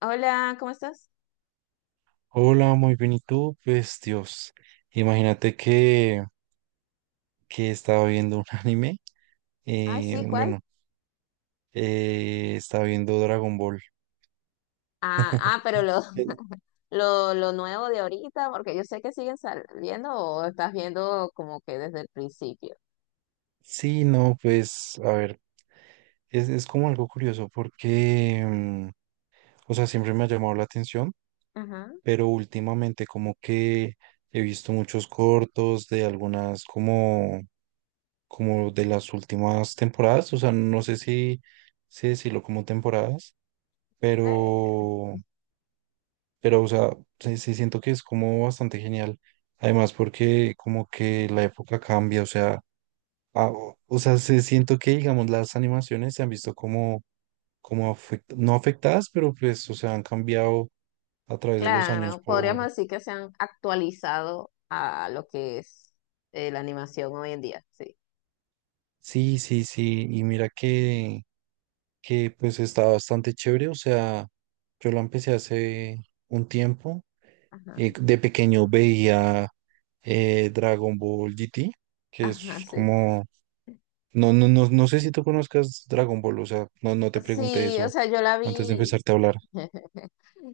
Hola, ¿cómo estás? Hola, muy bien, ¿y tú? Pues Dios, imagínate que estaba viendo un anime, Ah, eh, sí, ¿cuál? bueno, estaba viendo Dragon Ball. Ah, ah, pero lo, Eh, lo nuevo de ahorita, porque yo sé que siguen saliendo o estás viendo como que desde el principio. Sí, no, pues a ver, es como algo curioso porque, o sea, siempre me ha llamado la atención, Ajá. pero últimamente como que he visto muchos cortos de algunas como, como de las últimas temporadas, o sea, no sé si decirlo como temporadas Eh, pero. Pero, o sea, sí siento que es como bastante genial. Además, porque como que la época cambia, o sea, o sea, se siento que, digamos, las animaciones se han visto como, no afectadas, pero pues, o sea, han cambiado a través de los años claro, podríamos por… decir que se han actualizado a lo que es la animación hoy en día, sí. Sí, y mira que pues está bastante chévere, o sea, yo la empecé hace un tiempo, Ajá. De pequeño veía Dragon Ball GT, que Ajá, es sí. como… No, no, no, no sé si tú conozcas Dragon Ball, o sea, no, no te pregunté Sí, o eso sea, yo la antes de vi. empezarte a hablar.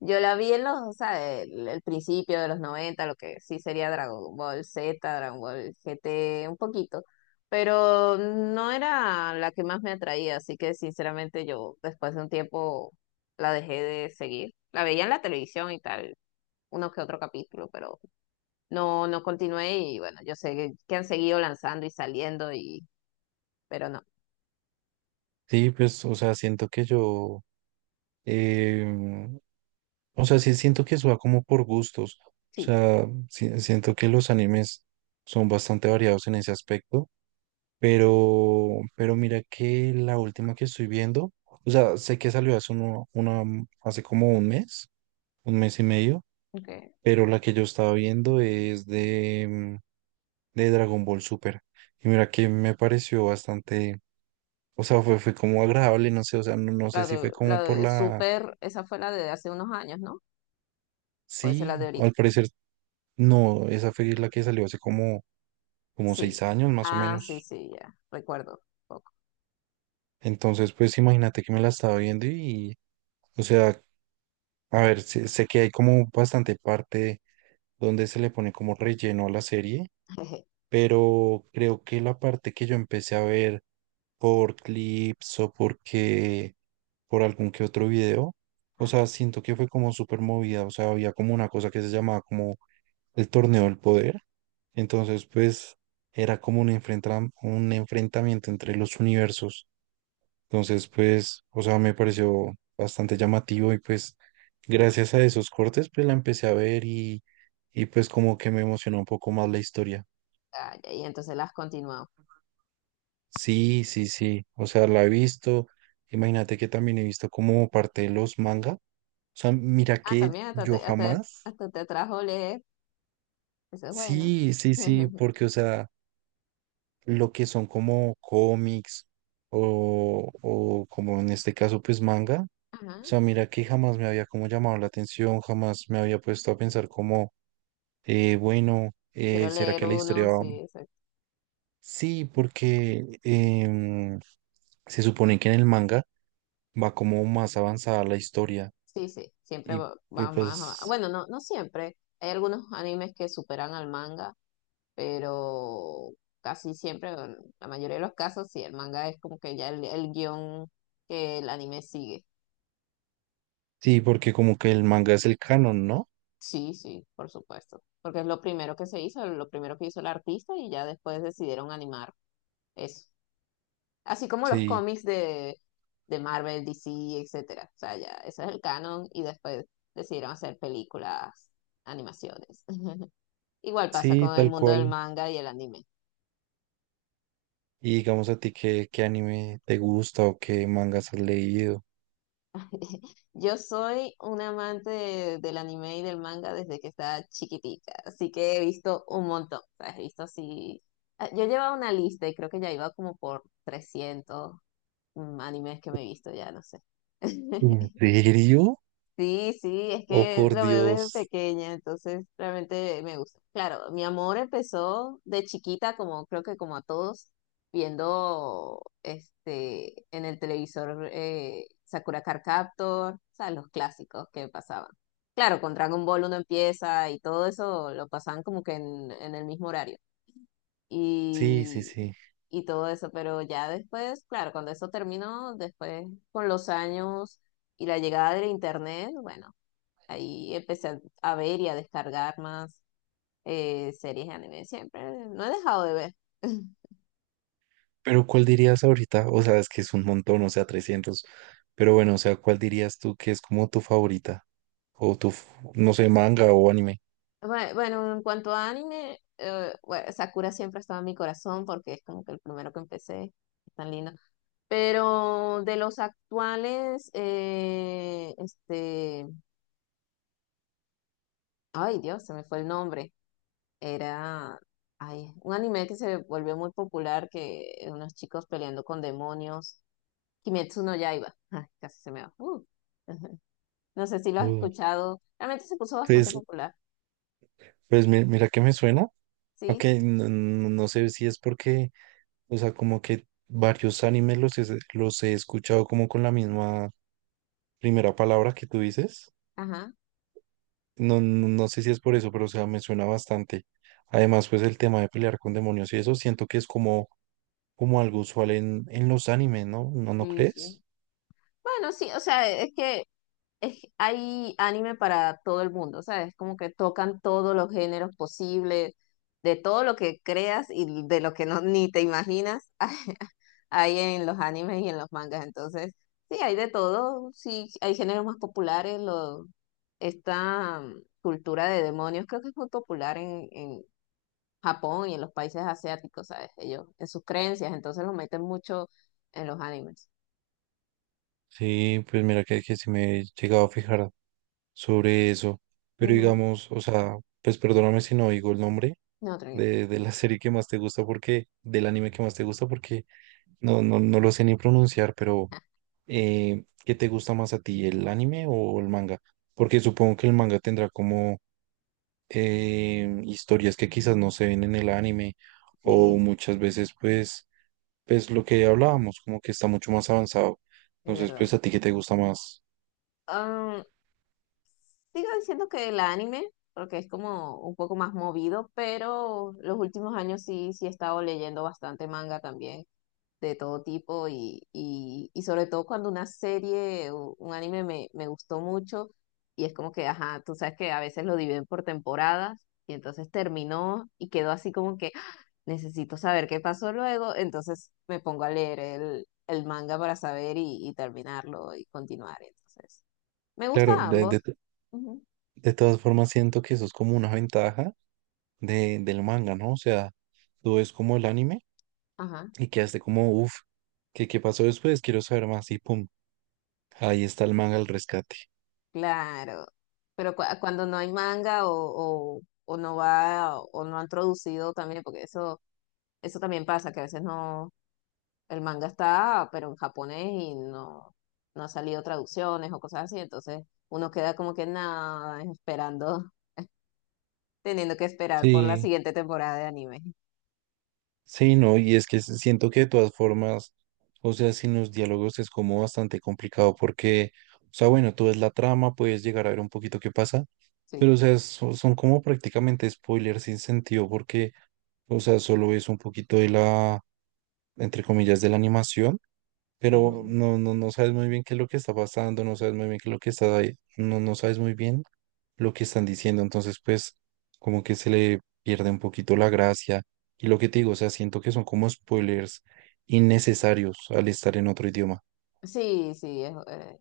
Yo la vi en los, o sea, el principio de los noventa, lo que sí sería Dragon Ball Z, Dragon Ball GT, un poquito, pero no era la que más me atraía, así que sinceramente yo después de un tiempo la dejé de seguir. La veía en la televisión y tal, uno que otro capítulo, pero no, no continué y bueno, yo sé que han seguido lanzando y saliendo y, pero no, Sí, pues, o sea, siento que yo, em, o sea, sí siento que eso va como por gustos, o sí, sea, siento que los animes son bastante variados en ese aspecto, pero mira que la última que estoy viendo, o sea, sé que salió hace hace como 1 mes, 1 mes y medio, ok. pero la que yo estaba viendo es de Dragon Ball Super. Y mira que me pareció bastante, o sea, fue como agradable, no sé, o sea, no, no sé si fue La como por de la, Super, esa fue la de hace unos años, ¿no? O esa es la de sí, al parecer no, esa fue la que salió hace como, como seis sí. años más o Ah, sí, menos. sí, ya. Recuerdo un poco. Entonces, pues imagínate que me la estaba viendo y, o sea, a ver, sé que hay como bastante parte donde se le pone como relleno a la serie, Jeje. pero creo que la parte que yo empecé a ver por clips o porque por algún que otro video. O sea, siento que fue como súper movida. O sea, había como una cosa que se llamaba como el torneo del poder. Entonces, pues era como un enfrentamiento entre los universos. Entonces, pues, o sea, me pareció bastante llamativo y pues gracias a esos cortes, pues la empecé a ver y pues como que me emocionó un poco más la historia. Ah, ya, y entonces las continuamos. Sí, sí, sí. O sea, la he visto. Imagínate que también he visto como parte de los manga. O sea, mira Ah, que también hasta yo te, hasta, jamás. hasta te trajo leer. Eso es bueno. Sí, sí, sí, porque, o sea, lo que son como cómics o como en este caso, pues manga. Ajá. O sea, mira que jamás me había como llamado la atención, jamás me había puesto a pensar como, bueno, Quiero ¿será leer que la historia uno, sí, va? exacto. Sí, porque se supone que en el manga va como más avanzada la historia. Sí, sí. Siempre Y, va, y va más. Pues Bueno, no, no siempre. Hay algunos animes que superan al manga, pero casi siempre, en la mayoría de los casos, sí, el manga es como que ya el guión que el anime sigue. sí, porque como que el manga es el canon, ¿no? Sí, sí, por supuesto, porque es lo primero que se hizo, lo primero que hizo el artista y ya después decidieron animar eso. Así como los Sí, cómics de Marvel, DC, etcétera. O sea, ya, ese es el canon y después decidieron hacer películas, animaciones. Igual pasa sí, con el tal mundo del cual. manga y el anime. Y digamos a ti qué anime te gusta o qué mangas has leído. Yo soy un amante del anime y del manga desde que estaba chiquitica, así que he visto un montón, o sea, he visto así... ah, yo llevaba una lista y creo que ya iba como por 300, animes que me he visto, ya no sé. ¿En serio? Sí, sí, es Oh, que por lo veo desde Dios. pequeña, entonces realmente me gusta. Claro, mi amor empezó de chiquita, como creo que como a todos, viendo este en el televisor, Sakura Card Captor, o sea, los clásicos que pasaban. Claro, con Dragon Ball uno empieza y todo eso lo pasaban como que en el mismo horario. Sí, sí, Y, sí. y todo eso, pero ya después, claro, cuando eso terminó, después con los años y la llegada del internet, bueno, ahí empecé a ver y a descargar más series de anime. Siempre no he dejado de ver. Pero ¿cuál dirías ahorita? O sea, es que es un montón, o sea, 300. Pero bueno, o sea, ¿cuál dirías tú que es como tu favorita? O tu, no sé, manga o anime. Bueno, en cuanto a anime, bueno, Sakura siempre ha estado en mi corazón porque es como que el primero que empecé. Es tan lindo. Pero de los actuales, ay Dios, se me fue el nombre. Era, ay, un anime que se volvió muy popular, que unos chicos peleando con demonios. Kimetsu no Yaiba. Ay, casi se me va. No sé si lo has Uh, escuchado. Realmente se puso bastante pues, popular, pues mira que me suena. Ok, ¿sí? no, no sé si es porque, o sea, como que varios animes los he escuchado como con la misma primera palabra que tú dices. Ajá, No, no, no sé si es por eso, pero o sea, me suena bastante. Además, pues el tema de pelear con demonios y eso siento que es como, como algo usual en los animes, ¿no? ¿No, no sí, crees? sí. Bueno, sí, o sea, hay anime para todo el mundo, ¿sabes? Como que tocan todos los géneros posibles, de todo lo que creas y de lo que no ni te imaginas, hay en los animes y en los mangas. Entonces, sí, hay de todo, sí, hay géneros más populares, lo esta cultura de demonios creo que es muy popular en Japón y en los países asiáticos, ¿sabes? Ellos, en sus creencias, entonces los meten mucho en los animes. Sí, pues mira que sí me he llegado a fijar sobre eso. Pero Ujú. digamos, o sea, pues perdóname si no digo el nombre No, tranquilo. De la serie que más te gusta porque, del anime que más te gusta porque. No, no, no lo sé ni pronunciar, pero Ah, ¿qué te gusta más a ti, el anime o el manga? Porque supongo que el manga tendrá como historias que quizás no se ven en el anime o sí, muchas veces pues, pues lo que hablábamos, como que está mucho más avanzado. es Entonces, verdad. pues a ti, ¿qué te gusta más? Ah, sigo diciendo que el anime, porque es como un poco más movido, pero los últimos años sí, sí he estado leyendo bastante manga también, de todo tipo y sobre todo cuando una serie o un anime me, me gustó mucho y es como que, ajá, tú sabes que a veces lo dividen por temporadas y entonces terminó y quedó así como que ¡ah! Necesito saber qué pasó luego, entonces me pongo a leer el manga para saber y terminarlo y continuar. Entonces, me gusta Claro, ambos. Ujú. de todas formas siento que eso es como una ventaja del manga, ¿no? O sea, tú ves como el anime Ajá, y quedaste como, uff, ¿qué, qué pasó después? Quiero saber más y pum. Ahí está el man al rescate. claro. Pero cuando no hay manga o no va o no han traducido también, porque eso eso también pasa, que a veces no, el manga está, pero en japonés y no, no ha salido traducciones o cosas así, entonces uno queda como que nada, esperando, teniendo que esperar por la Sí, siguiente temporada de anime. sí, no, y es que siento que de todas formas, o sea, sin los diálogos es como bastante complicado porque, o sea, bueno, tú ves la trama, puedes llegar a ver un poquito qué pasa, Sí. pero, o sea, son, como prácticamente spoilers sin sentido porque, o sea, solo ves un poquito de la, entre comillas, de la animación. Pero Ujú. no, no, no sabes muy bien qué es lo que está pasando, no sabes muy bien qué es lo que está ahí, no, no sabes muy bien lo que están diciendo, entonces pues como que se le pierde un poquito la gracia y lo que te digo, o sea, siento que son como spoilers innecesarios al estar en otro idioma. Sí, sí,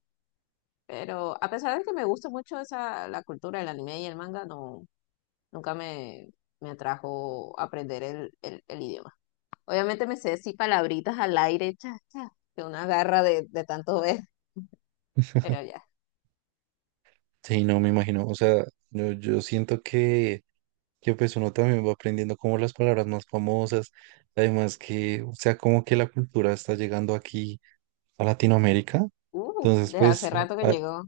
pero a pesar de que me gusta mucho esa, la cultura del anime y el manga, no, nunca me, me atrajo aprender el idioma. Obviamente me sé sí palabritas al aire, cha, cha, que una garra de tanto ver, pero ya. Sí, no me imagino, o sea, yo siento que… que pues uno también va aprendiendo como las palabras más famosas, además que, o sea, como que la cultura está llegando aquí a Latinoamérica, Uf, entonces desde hace pues rato que a- llegó.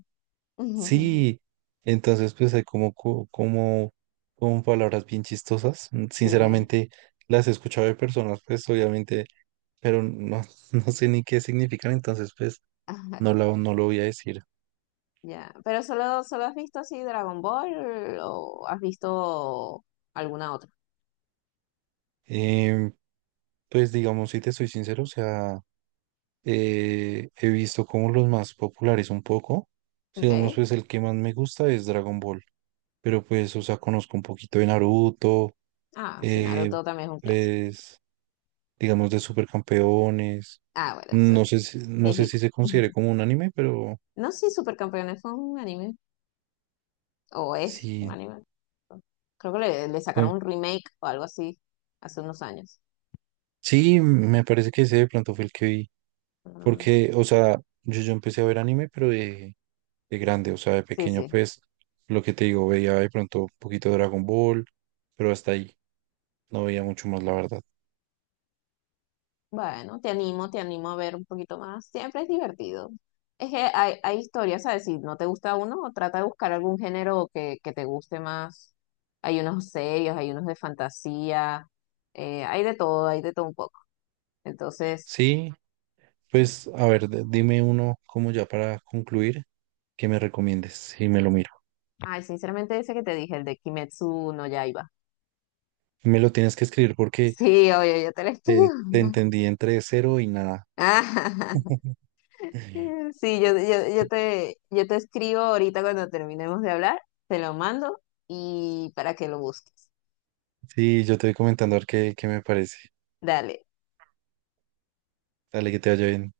sí, entonces pues hay como, como palabras bien chistosas. Mm, Sí, sinceramente las he escuchado de personas pues obviamente, pero no, no sé ni qué significan, entonces pues ajá, no, no lo voy a decir. ya. Pero solo, solo has visto así Dragon Ball o has visto alguna otra. Em, pues digamos, si te soy sincero, o sea… he visto como los más populares un poco. O digamos, Ok. pues el que más me gusta es Dragon Ball. Pero pues, o sea, conozco un poquito de Naruto, Ah, sí, eh, Naruto también es un clásico. pues, digamos, de Supercampeones. Ah, bueno, eso No es sé si, no sé viejito. si se considere como un anime, pero No, sí, Supercampeones fue un anime. O es un sí. anime. Creo que le sacaron no- un remake o algo así hace unos años. sí, me parece que ese de pronto fue el que vi. Ah, Porque, o sea, yo empecé a ver anime, pero de grande, o sea, de sí, pequeño, sí. pues, lo que te digo, veía de pronto un poquito de Dragon Ball, pero hasta ahí. No veía mucho más, la verdad. Bueno, te animo a ver un poquito más. Siempre es divertido. Es que hay historias, ¿sabes? Si no te gusta uno, trata de buscar algún género que te guste más. Hay unos serios, hay unos de fantasía, hay de todo un poco. Entonces, Sí, sí. pues a ver, dime uno como ya para concluir, que me recomiendes y me lo miro. Ay, sinceramente ese que te dije, el de Kimetsu no Yaiba. Me lo tienes que escribir porque Sí, oye, yo te lo escribo. Te entendí entre cero y nada. Ah, sí, yo, yo te escribo ahorita cuando terminemos de hablar, te lo mando y para que lo busques. Sí, yo te voy comentando a ver qué me parece. Dale. Dale, que te vaya bien.